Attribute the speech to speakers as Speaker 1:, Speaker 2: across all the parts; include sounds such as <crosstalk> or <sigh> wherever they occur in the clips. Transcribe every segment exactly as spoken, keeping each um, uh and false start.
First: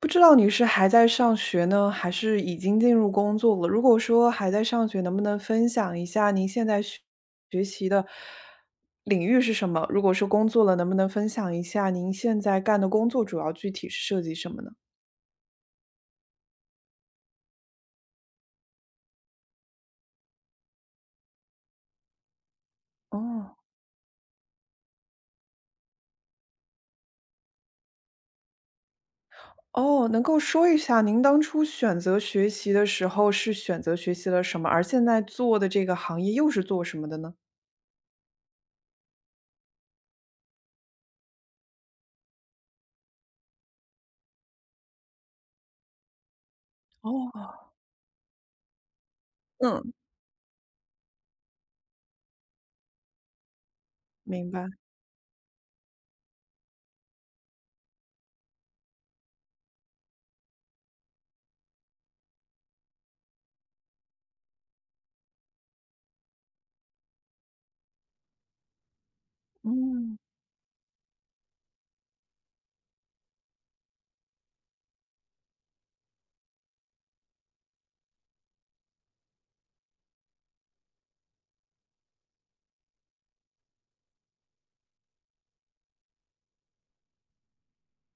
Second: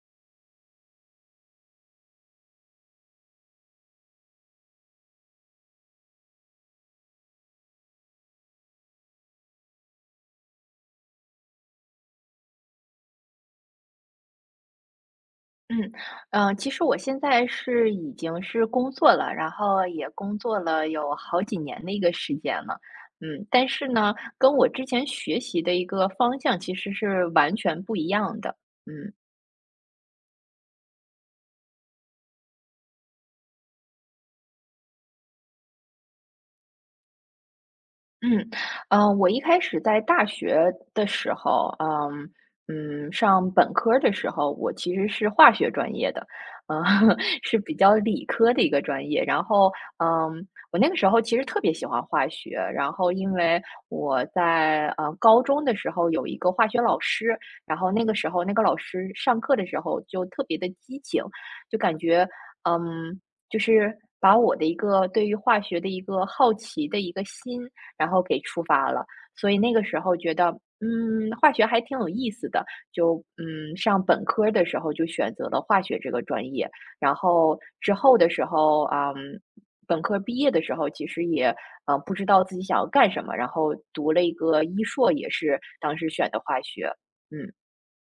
Speaker 1: 不知道你是还在上学呢，还是已经进入工作了？如果说还在上学，能不能分享一下您现在学学习的领域是什么？如果是工作了，能不能分享一下您现在干的工作主要具体是涉及什么呢？
Speaker 2: 嗯，呃，其实我现在是已经是工作了，然后也工作了有好几年的一个时间了，嗯，
Speaker 1: 哦
Speaker 2: 但是呢，跟我之前学习的一个方向其实是完全不一样的，嗯。
Speaker 1: 哦，能够说一下您当初选择学习的时候是选择学习了什么，而现在做的这个行业又是做什么的呢？
Speaker 2: 嗯，呃，我一开始在大学的时候，嗯嗯，上本科儿的时候，我其实是化学专业的，呃，<laughs>
Speaker 1: 哦。
Speaker 2: 是比较理科的一个专业。然后，
Speaker 1: 嗯，
Speaker 2: 嗯，我那个时候其实特别喜欢化学，然后因为我
Speaker 1: 明白，
Speaker 2: 在呃高中的时候有一个化学老师，然后那个时候那个老师上课的时候就特别的激情，就感觉嗯，就是把我的一个对于化学的一个好奇的一个心。然后给触发了。所以那个时候
Speaker 1: 嗯。
Speaker 2: 觉得，嗯，化学还挺有意思的，就嗯，上本科的时候就选择了化学这个专业，然后之后的时候，嗯，本科毕业的时候，其实也呃不知道自己想要干什么，然后读了一个医硕，也是当时选的化学，嗯。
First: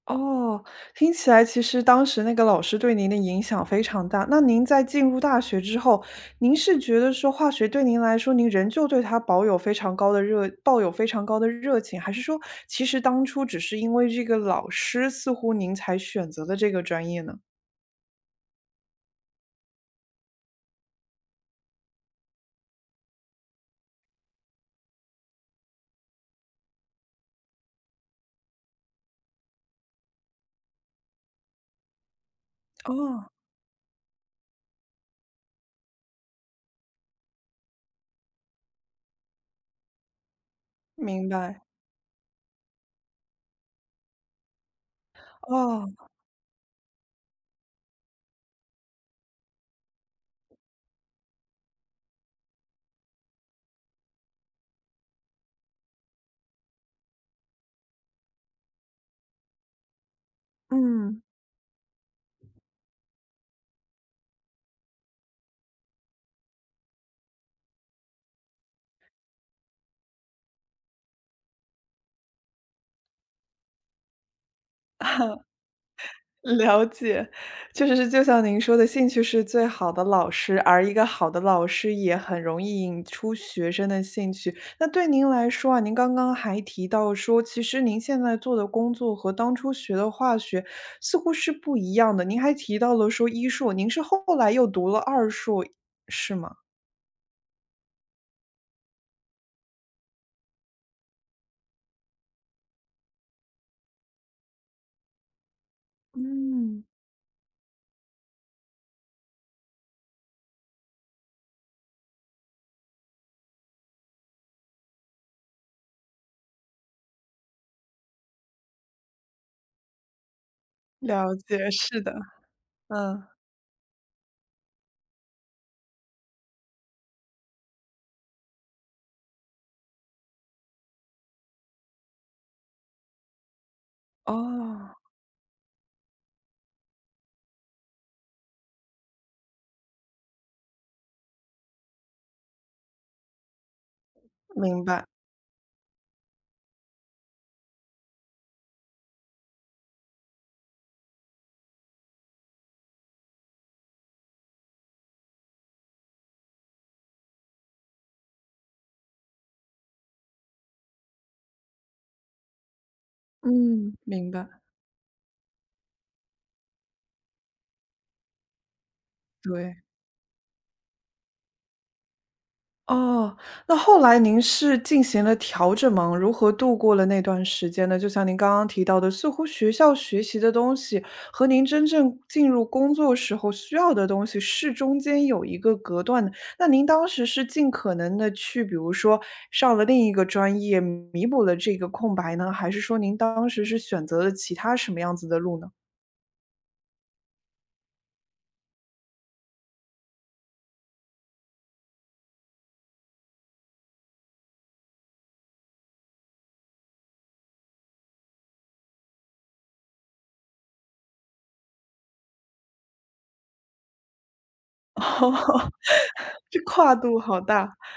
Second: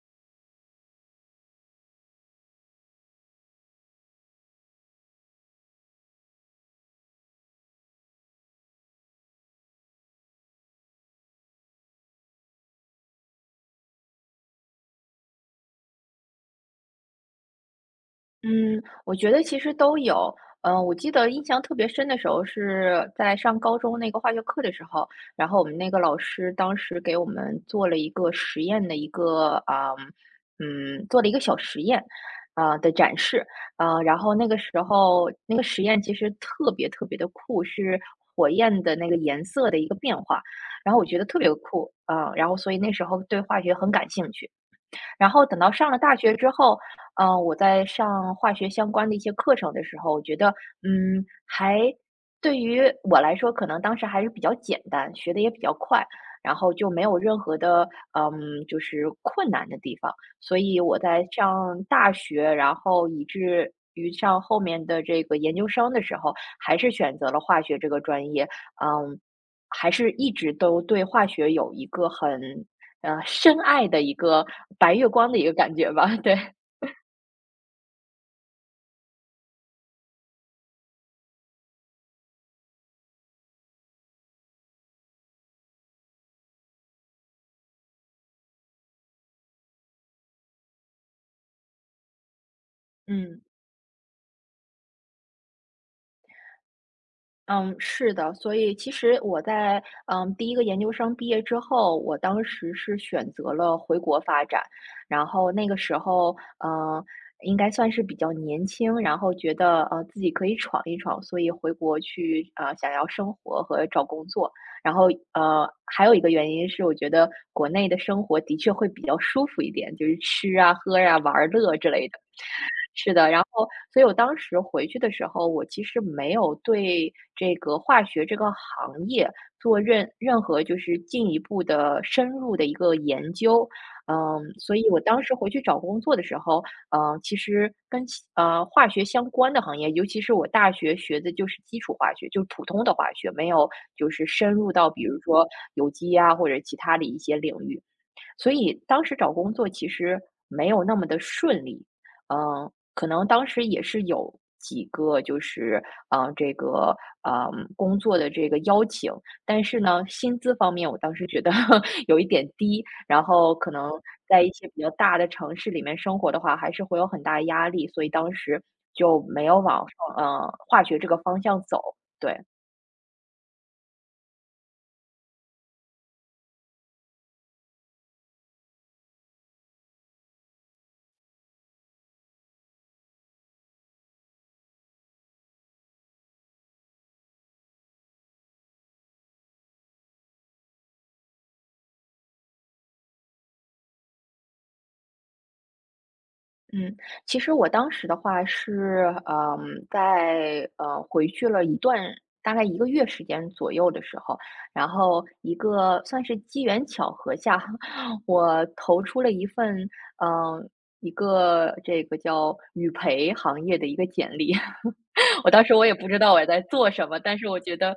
Speaker 1: 哦，听起来其实当时那个老师对您的影响非常大。那您在进入大学之后，您是觉得说化学对您来说，您仍旧对它保有非常高的热，抱有非常高的热情，还是说其实当初只是因为这个老师，似乎您才选择了这个专业呢？
Speaker 2: 嗯，我觉得其实都有。嗯呃，我记得印象特别深的时候是在上高中那个化学课的时候，然后我们那个老师当时给我们做了一个实验的一个啊，嗯，做了一个小实验，啊的展
Speaker 1: 哦，
Speaker 2: 示，呃，然后那个时候那个实验其实特别特别的酷，是火焰的那个颜色的一个变化，然后我觉得
Speaker 1: 明
Speaker 2: 特别
Speaker 1: 白。
Speaker 2: 酷，啊，然后所以那时候对化学很感兴趣。然后等到
Speaker 1: 哦，
Speaker 2: 上了大学之后，嗯，我在上化学相关的一些课程的时候，我觉得，嗯，还对于我来说，可能当时还是比较简单，学的也比较快，然后就没有任何的，嗯，就是困难的地方。所以我
Speaker 1: 嗯。
Speaker 2: 在上大学，然后以至于上后面的这个研究生的时候，还是选择了化学这个专业，嗯，还是一直都对化学有一个很呃，深爱的一个白月光的一个感觉吧，<laughs> 对。
Speaker 1: 了解，确实是就像您说的，兴趣是最好的老师，而一个好的老师也很容易引出学生的兴趣。那对您来说啊，您刚刚还提到说，其实您现在做的工作和当初学的化学似乎是不一样的。您还提到了说
Speaker 2: 嗯，
Speaker 1: 医硕，您是后来又读了二硕，是吗？
Speaker 2: 嗯，是的，所以其实我在嗯第一个研究生毕业之后，我当时是选择了回国发展，然后那个时候，
Speaker 1: 嗯，
Speaker 2: 嗯、应该算是比较年轻，然后觉得呃自己可以闯一闯，所以回国去呃想要生活和找工作，然后呃还有一个原因是我觉得国内的生活的确会比较舒服一点，就是吃啊喝啊玩
Speaker 1: 了
Speaker 2: 儿
Speaker 1: 解，
Speaker 2: 乐之
Speaker 1: 是
Speaker 2: 类
Speaker 1: 的，
Speaker 2: 的。是
Speaker 1: 嗯，
Speaker 2: 的，然后所以我当时回去的时候，我其实没有对这个化学这个行业做任任何就是进一步的深入的一个研究。嗯，所以
Speaker 1: 哦，
Speaker 2: 我当时回去找工作的时候，嗯，其实跟其呃化学相关的行业，尤其是我大学学的就是基础化学，就是普通的化学，没有就是深入
Speaker 1: 明
Speaker 2: 到比
Speaker 1: 白，
Speaker 2: 如说有机啊或者其他的一些领域。所以当时找工作其实没有那么的顺利，嗯，可能当时也是有几个就是，嗯呃这个嗯，呃，工作的这个邀请，但是呢，薪资方面我当时觉得 <laughs> 有一点低，然后可能
Speaker 1: 嗯。明
Speaker 2: 在
Speaker 1: 白，
Speaker 2: 一些比较大的城市里面生活的话，还是会有很大压力，所以当时就没有
Speaker 1: 对。
Speaker 2: 往，嗯呃化学这个方向走，对。
Speaker 1: 哦，那后来您是进行了调整吗？如何度过了那段时间呢？就像您刚刚提到的，似乎学校学习的东西和您真正进入工作时候需要的东西是中间有一个隔断的。那您当时是尽可能的去，比如说上了另一个专业，弥补了这个空白呢？还是说您当时是选择了其他什么样子的路呢？
Speaker 2: 嗯，其实我当时的话是，嗯，在呃回去了一段大概一个月时间左右的时候，然后一个算是机缘巧合下，<laughs> 我投出了一份嗯、呃一个这个叫语培行业的一个简历，<laughs>
Speaker 1: <laughs>
Speaker 2: 我当
Speaker 1: 哦，
Speaker 2: 时我也不知道我
Speaker 1: 这
Speaker 2: 在做
Speaker 1: 跨
Speaker 2: 什么，
Speaker 1: 度
Speaker 2: 但
Speaker 1: 好
Speaker 2: 是我觉
Speaker 1: 大。
Speaker 2: 得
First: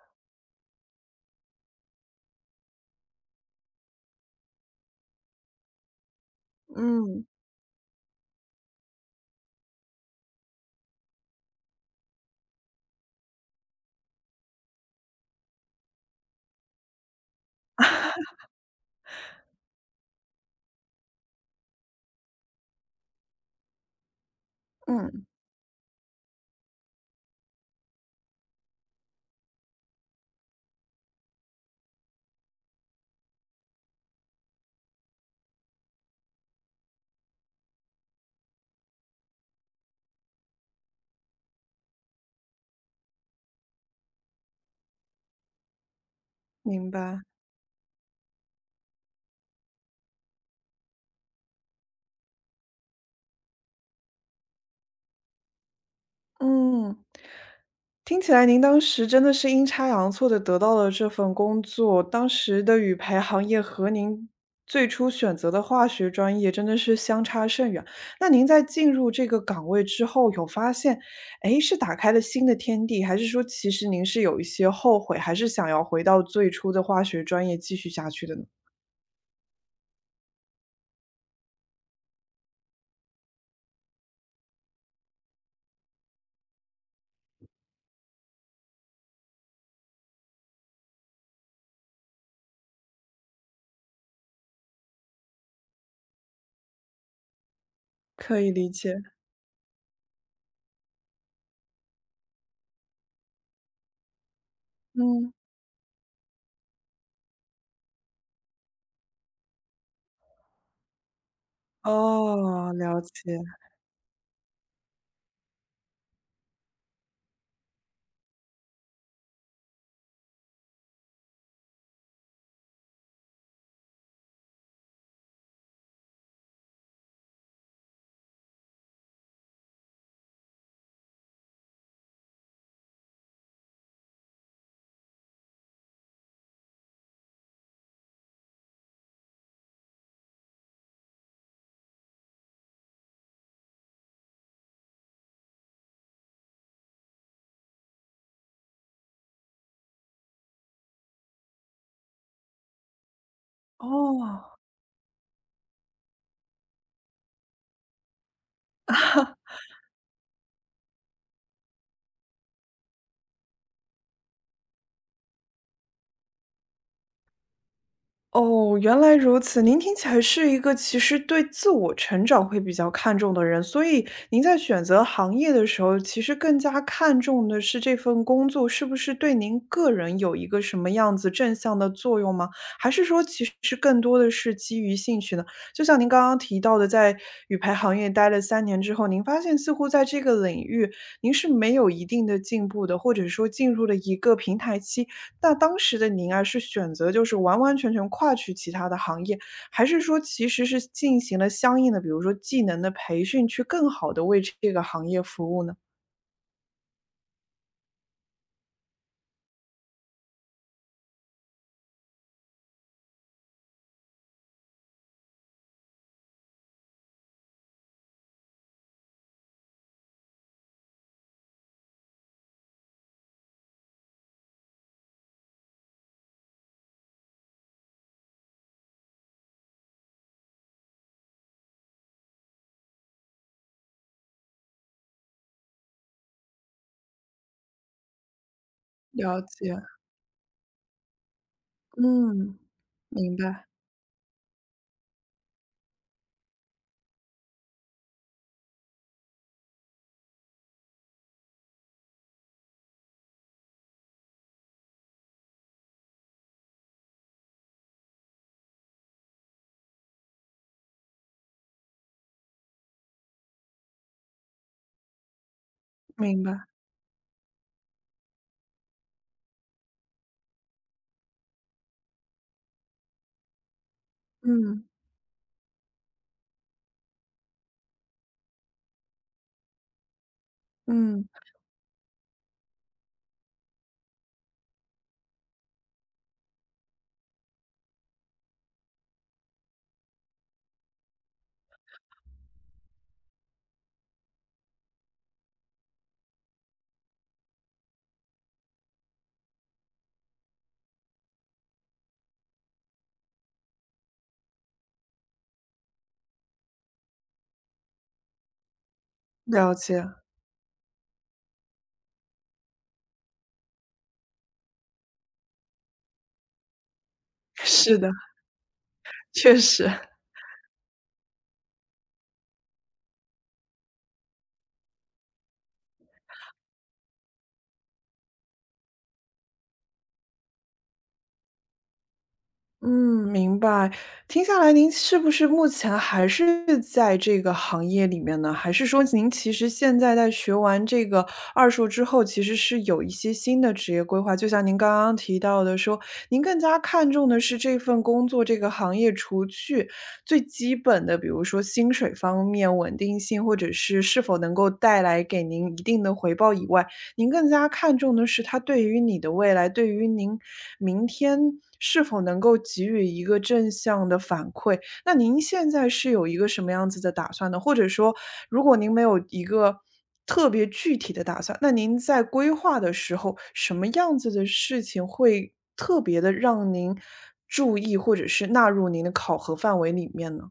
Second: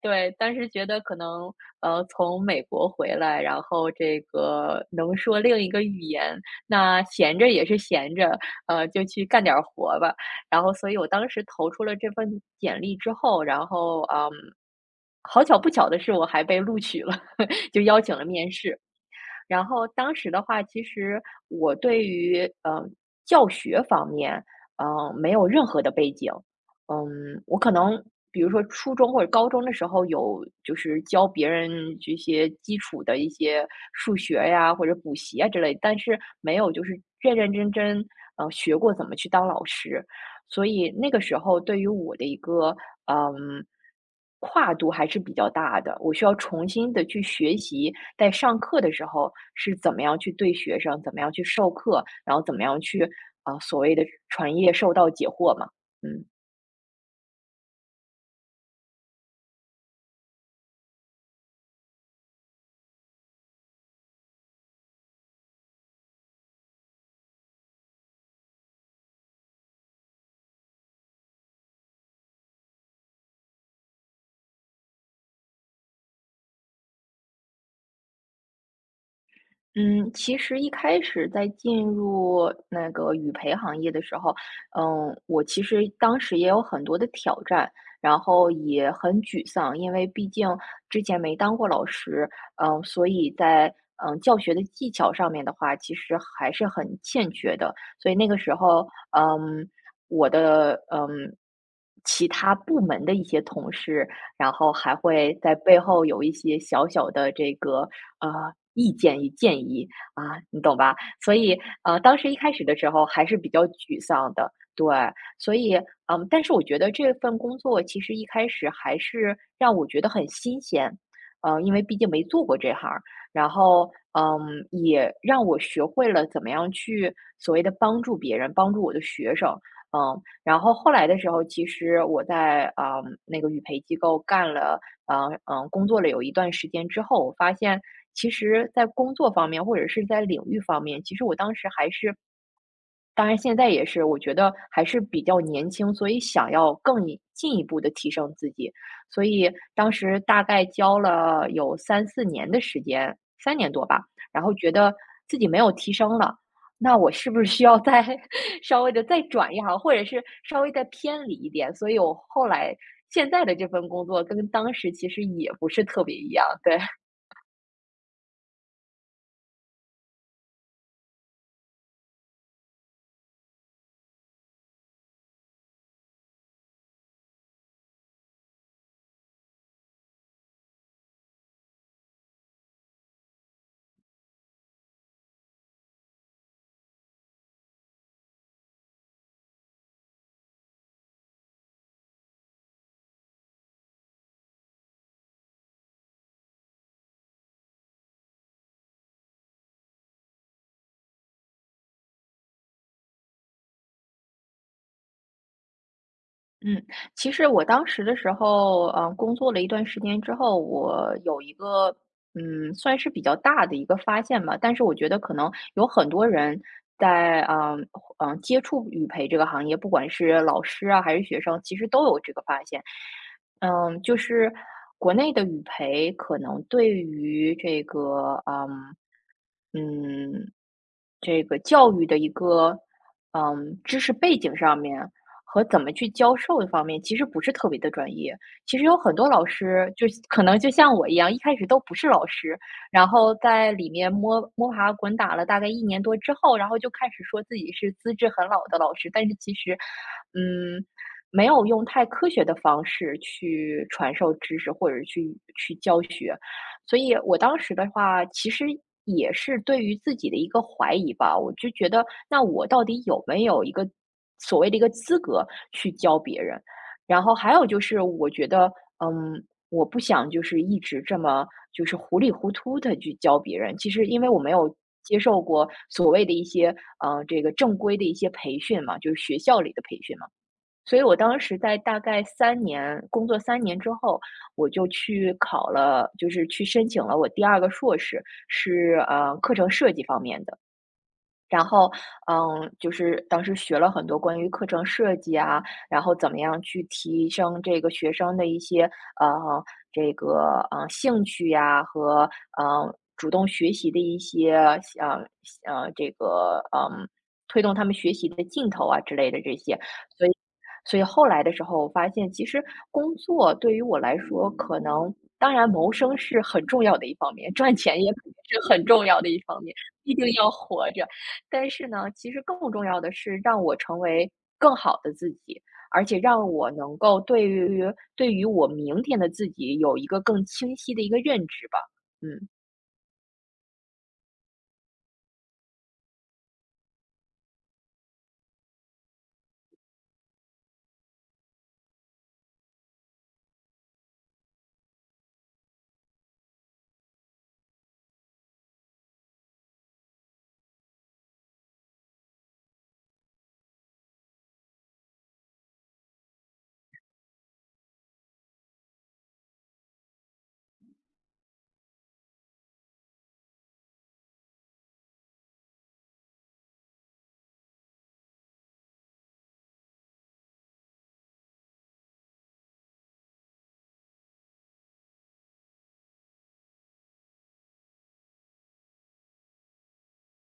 Speaker 2: 对，当时觉得可能，呃，从美国回来，然后这个能说另一个语言，那
Speaker 1: 嗯
Speaker 2: 闲着也是闲着，呃，就去干点儿活吧。然后所以我当时投出了这份简历之后，然后，嗯，好巧不巧的是我还被录取了，<laughs> 就邀请了面试。然后当时的话，其实我对于呃教学方面，嗯、呃
Speaker 1: 嗯，
Speaker 2: 没有任何的背景。嗯，我可能比如说初中或者高中的时候有，就是教别人这些基础的一些数学呀，或者补习啊之类，但是没有就是认认真真呃学过怎么去当老师。所以那个时候对于我的一个嗯跨度还是比较大的，我需要重
Speaker 1: 明
Speaker 2: 新的去
Speaker 1: 白。
Speaker 2: 学习，在上课的时候是怎么样去对学生，怎么样去授课，然后怎么样去啊、呃所谓的传业授道解惑嘛，嗯。
Speaker 1: 嗯，听起来您当时真的是阴差阳错的得到了这份工作，当时的语培行业和您最初选择的化学专业真的是相差甚远。那您在进入这个岗位之后，有发现，诶，是打开了新的天地，还是说其实您是有一些后悔，还是想要回到最初的化学专业继续下去的呢？
Speaker 2: 嗯，其实一开始在进入那个语培行业的时候，嗯，我其实当时也有很多的挑战，然后也很沮丧，因为毕竟之前没当过老师，嗯，所以在嗯教学的技巧上面的话，其实还是很欠缺的。所以那个
Speaker 1: 可以
Speaker 2: 时
Speaker 1: 理
Speaker 2: 候，
Speaker 1: 解，
Speaker 2: 嗯，我的嗯其他部门的一些同事，然后还
Speaker 1: 嗯，
Speaker 2: 会在背后有一些小小的这个呃意见与建议啊，你懂吧？所以呃，当时一开始
Speaker 1: 哦，
Speaker 2: 的时
Speaker 1: 了
Speaker 2: 候还
Speaker 1: 解，
Speaker 2: 是比较沮丧的，对，所以嗯，但是我觉得这份工作其实一开始还是让我觉得很新鲜，呃，因为毕竟没做过这行儿，然后嗯，也让我学会了怎么样去所谓的帮助别人，帮助我的学生。嗯，然后后来的时候，其实我在啊、那个语培机构干了，呃嗯、工作了有一段时间之后，我发现其实在工作方面或者是在领域方面，其实我当时还是当然现在也是，我觉得还是比较年轻，所以想要更一进一步的提升自己。所以当时大概教了有三四年的时间三年多吧，然后
Speaker 1: 哦。
Speaker 2: 觉得自己没有提升了，那我是不是需要再 <laughs> 稍微的再转一行，或者是稍微再偏离一点，所以我后来现在的这份工作跟当时其实也不是特别一样，对。
Speaker 1: 哦，原来如此。您听起来是一个其实对自我成长会比较看重的人，所以您在选择行业的时候，其实更加看重的是这份工作是不是对您个人有一个什么样子正向的作用吗？还是说其实更多的是基于兴趣呢？就像您刚刚提到的，在语牌行业待了三年之后，您发现似乎在这个领域您是没有一定的进步的，或者说进入了一个平台期，那当时的您啊，是选择就是完完全全跨去其他的行业，还是说其实是进行了相应的，比如说技能的培训，去更好的为这个行业服务呢？
Speaker 2: 嗯，其实我当时的时候，嗯，工作了一段时间之后，我有一个，嗯，算是比较大的一个发现吧。但是我觉得可能有很多人在，嗯嗯，呃接触语培这个行业，不管是老师啊还是学生，其实都有这个发现。嗯，就是国内的语培可能对于这个，嗯嗯，这个教育的一个，嗯，知识背景上面。和怎么去教授的方面，其实不是特别的专业。其实有很多
Speaker 1: 了
Speaker 2: 老
Speaker 1: 解，
Speaker 2: 师，就是可能就像我一样，一开始都不是老师，
Speaker 1: 嗯，
Speaker 2: 然后
Speaker 1: 明白，
Speaker 2: 在里面摸摸爬滚打了大概一年多之后，然后就开始说自己是资质很老的老师，但是其实，嗯，没有用太科学的方式去传授知识或者去去教学，所以我当时的话，其实也是对于自己的一个怀疑吧，我就觉得那我到底有没有一个所谓的一个资格去教别
Speaker 1: 明白，
Speaker 2: 人？然后还有就是我觉得，嗯，我不想就是一直这么就是糊里糊涂的去教别人。其实因为我没有
Speaker 1: 嗯，
Speaker 2: 接受过所谓的一些，呃，这个正规的一些培训嘛，就是学校里的培训嘛。所以我
Speaker 1: 嗯，
Speaker 2: 当时在大概三年工作三年之后，我就去考了就是去申请了我第二个硕士，是，呃，课程设计方面的。然后，嗯，就是当时学了很多关于课程设计啊，然后怎么样去提升这个学生的一些呃这个呃兴趣呀、和呃主动学习的一些呃呃这个嗯推动他们学习的劲头啊之类的这
Speaker 1: 了
Speaker 2: 些，
Speaker 1: 解，
Speaker 2: 所
Speaker 1: <laughs>
Speaker 2: 以所以后来的时候，我发现其实工作对于我来说，可能当然谋生是很重要的一方面，赚
Speaker 1: 是
Speaker 2: 钱
Speaker 1: 的，
Speaker 2: 也肯定是很重要的一
Speaker 1: 确
Speaker 2: 方面，
Speaker 1: 实。
Speaker 2: 毕定要活着。但是呢，其实更重要的是让我成为更好的自己，而且让我能够对于对于我明天的自己有一个更清晰的一个认知吧。嗯。
Speaker 1: 嗯，明白。听下来您是不是目前还是在这个行业里面呢？还是说您其实现在在学完这个二硕之后，其实是有一些新的职业规划？就像您刚刚提到的说，您更加看重的是这份工作这个行业，除去最基本的，比如说薪水方面、稳定性，或者是是否能够带来给您一定的回报以外，您更加看重的是他对于你的未来，对于您明天是否能够给予一个正向的反馈。那您现在是有一个什么样子的打算呢？或者说，如果您没有一个特别具体的打算，那您在规划的时候，什么样子的事情会特别的让您注意，或者是纳入您的考核范围里面呢？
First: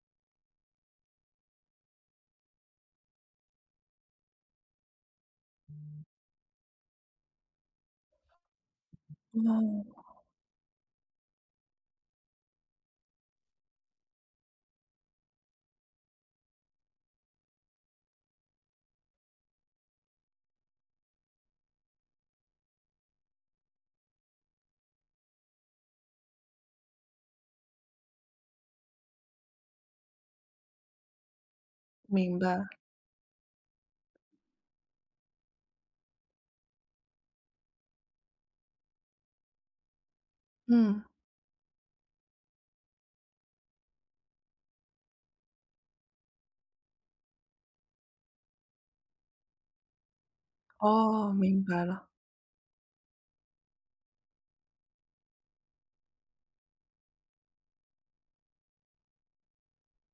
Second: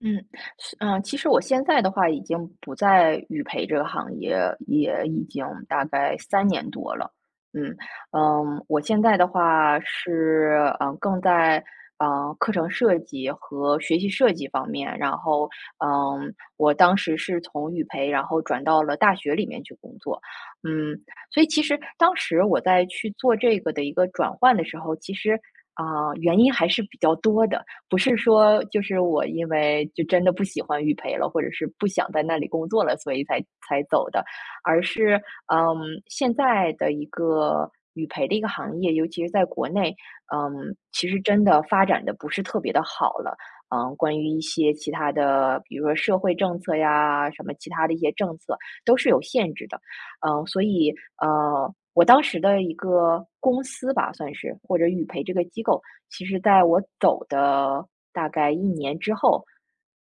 Speaker 2: 嗯，是嗯，其实我现在的话已经不在语培这个行业，也已经大概三年多了。嗯嗯，我现在的话
Speaker 1: 哦，
Speaker 2: 是嗯，更在嗯课程设计和学习设计方面，然后嗯，我当时是从语培，然后转到了大学里面去工作。嗯，所以其实当时我在去做这个的一个转换的时候，其实啊，呃原因还是比较多的。不是说就是我因为就真的不喜欢育培了，或者是不想在那
Speaker 1: 明
Speaker 2: 里
Speaker 1: 白，
Speaker 2: 工作了，所以才才走的，而是嗯，现在的一个育培的一个行业，尤其是在国内，嗯，
Speaker 1: 嗯。
Speaker 2: 其实真的发展的不是特别的好了。嗯，关于一些其他的，比如说社会政策呀，什么其他的一些政策，都是有限制的。嗯，所以
Speaker 1: 哦，明
Speaker 2: 呃，
Speaker 1: 白
Speaker 2: 我
Speaker 1: 了，
Speaker 2: 当时的一个公司吧，算是或者语培这个机构，其实在我走的大概一年之后，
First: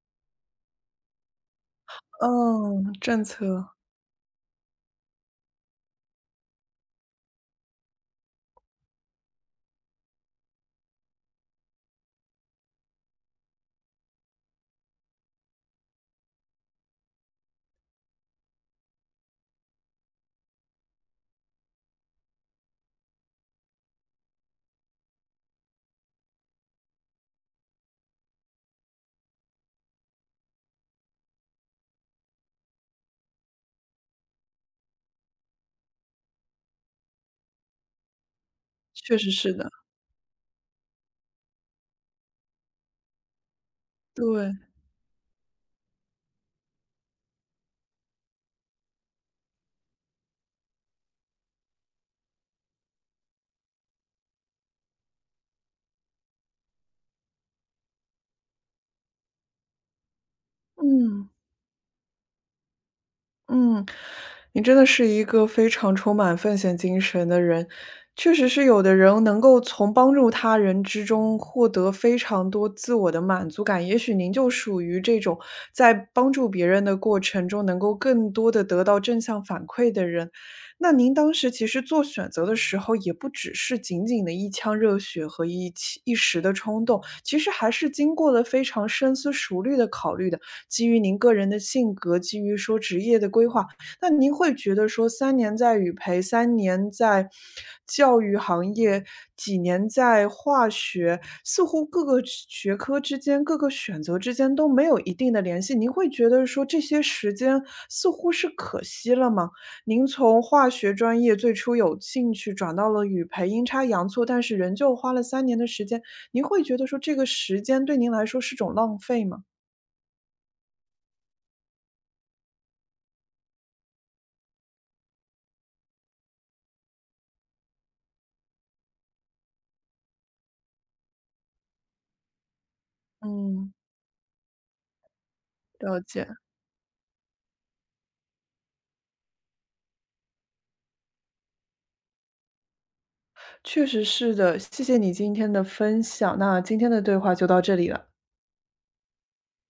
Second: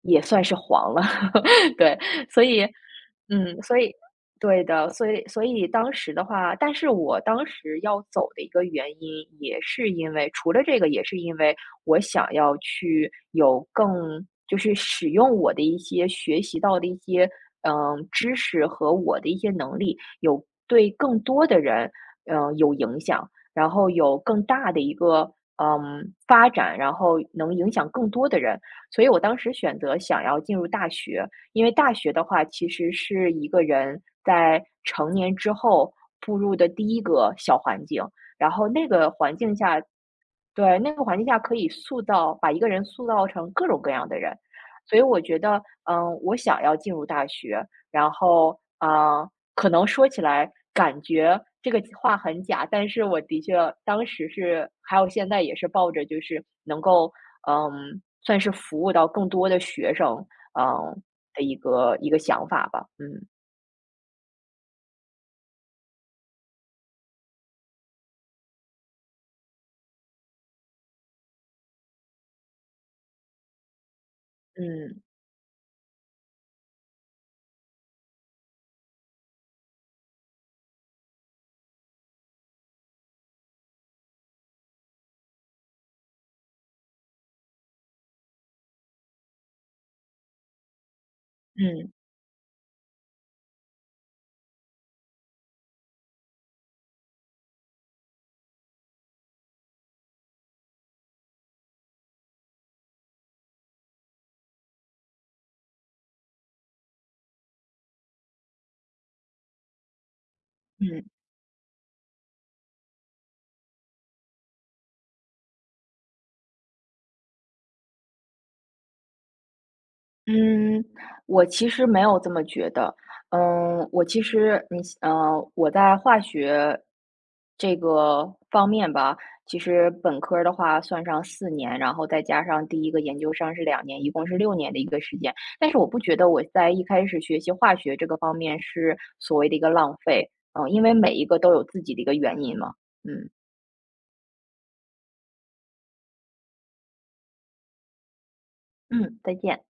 Speaker 2: 也算是黄了，<laughs> 对，所以，
Speaker 1: 嗯，政
Speaker 2: 嗯，
Speaker 1: 策，
Speaker 2: 所以对的，所以所以当时的话，但是我当时要走的一个原因，也是因为除了这个，也是因为我想要去有更就是使用我的一些学习到的一些嗯知识和我的一些能力，有对更多的人嗯有影响，然后有更大的一个嗯发展，然后能影响更多的人，所以我当时选择想要进入大学。因为大学的话，其实是一个人在成年之后步入的第一个小环境，然后那个
Speaker 1: 确实
Speaker 2: 环
Speaker 1: 是
Speaker 2: 境
Speaker 1: 的。
Speaker 2: 下，对，那个环境下可以塑造把一个人塑造成各种各样的人。
Speaker 1: 对，
Speaker 2: 所以我觉得，嗯，我想要进入大学，然后，嗯，可能说起来感觉这个话很假，但是我的确当时是，还有现在也是抱着就是能够，嗯，算是服务到更多的学生，嗯，
Speaker 1: 嗯
Speaker 2: 的一个一个想法吧。嗯
Speaker 1: 嗯，你真的是一个非常充满奉献精神的人。确实是有的人能够从帮助他人之中获得非常多自我的满足感，也许您就属
Speaker 2: 嗯
Speaker 1: 于这种在帮助别人的过程中能够更多的得到正向反馈的人。那您当时其实做选择的时候，也不只是仅仅的一腔热血和一起一时的冲动，其实还是经过了非常深思熟虑的考虑的。基于您个人的
Speaker 2: 嗯
Speaker 1: 性格，基于说职业的规划，那您会觉得说三年在语培三年在教育行业，几年在化学，似乎各个学学科之间、各个选择之间都没有一定的联系，您会觉得说这些时间似乎是可惜了吗？您从化学
Speaker 2: 嗯。
Speaker 1: 专业最初有兴趣转到了语培，阴差阳错，但是仍旧花了三年的时间，您会觉得说这个时间对您来说是种浪费吗？
Speaker 2: 嗯，我其实没有这么觉得。嗯，我其实你呃，我在化学这个方面吧，其实本科儿的话算上四年，然后再加上第一个研究生是
Speaker 1: 嗯。
Speaker 2: 两年，一共是六年的一个时间。但是我不
Speaker 1: 了
Speaker 2: 觉
Speaker 1: 解，
Speaker 2: 得我在一开始学习化学这个方面是所谓的一个浪费，嗯，因为每一个都有自己的一个原因嘛。嗯
Speaker 1: 确实是的，谢谢你今天的分享，那今天的对话就到这里了。
Speaker 2: 嗯，再见。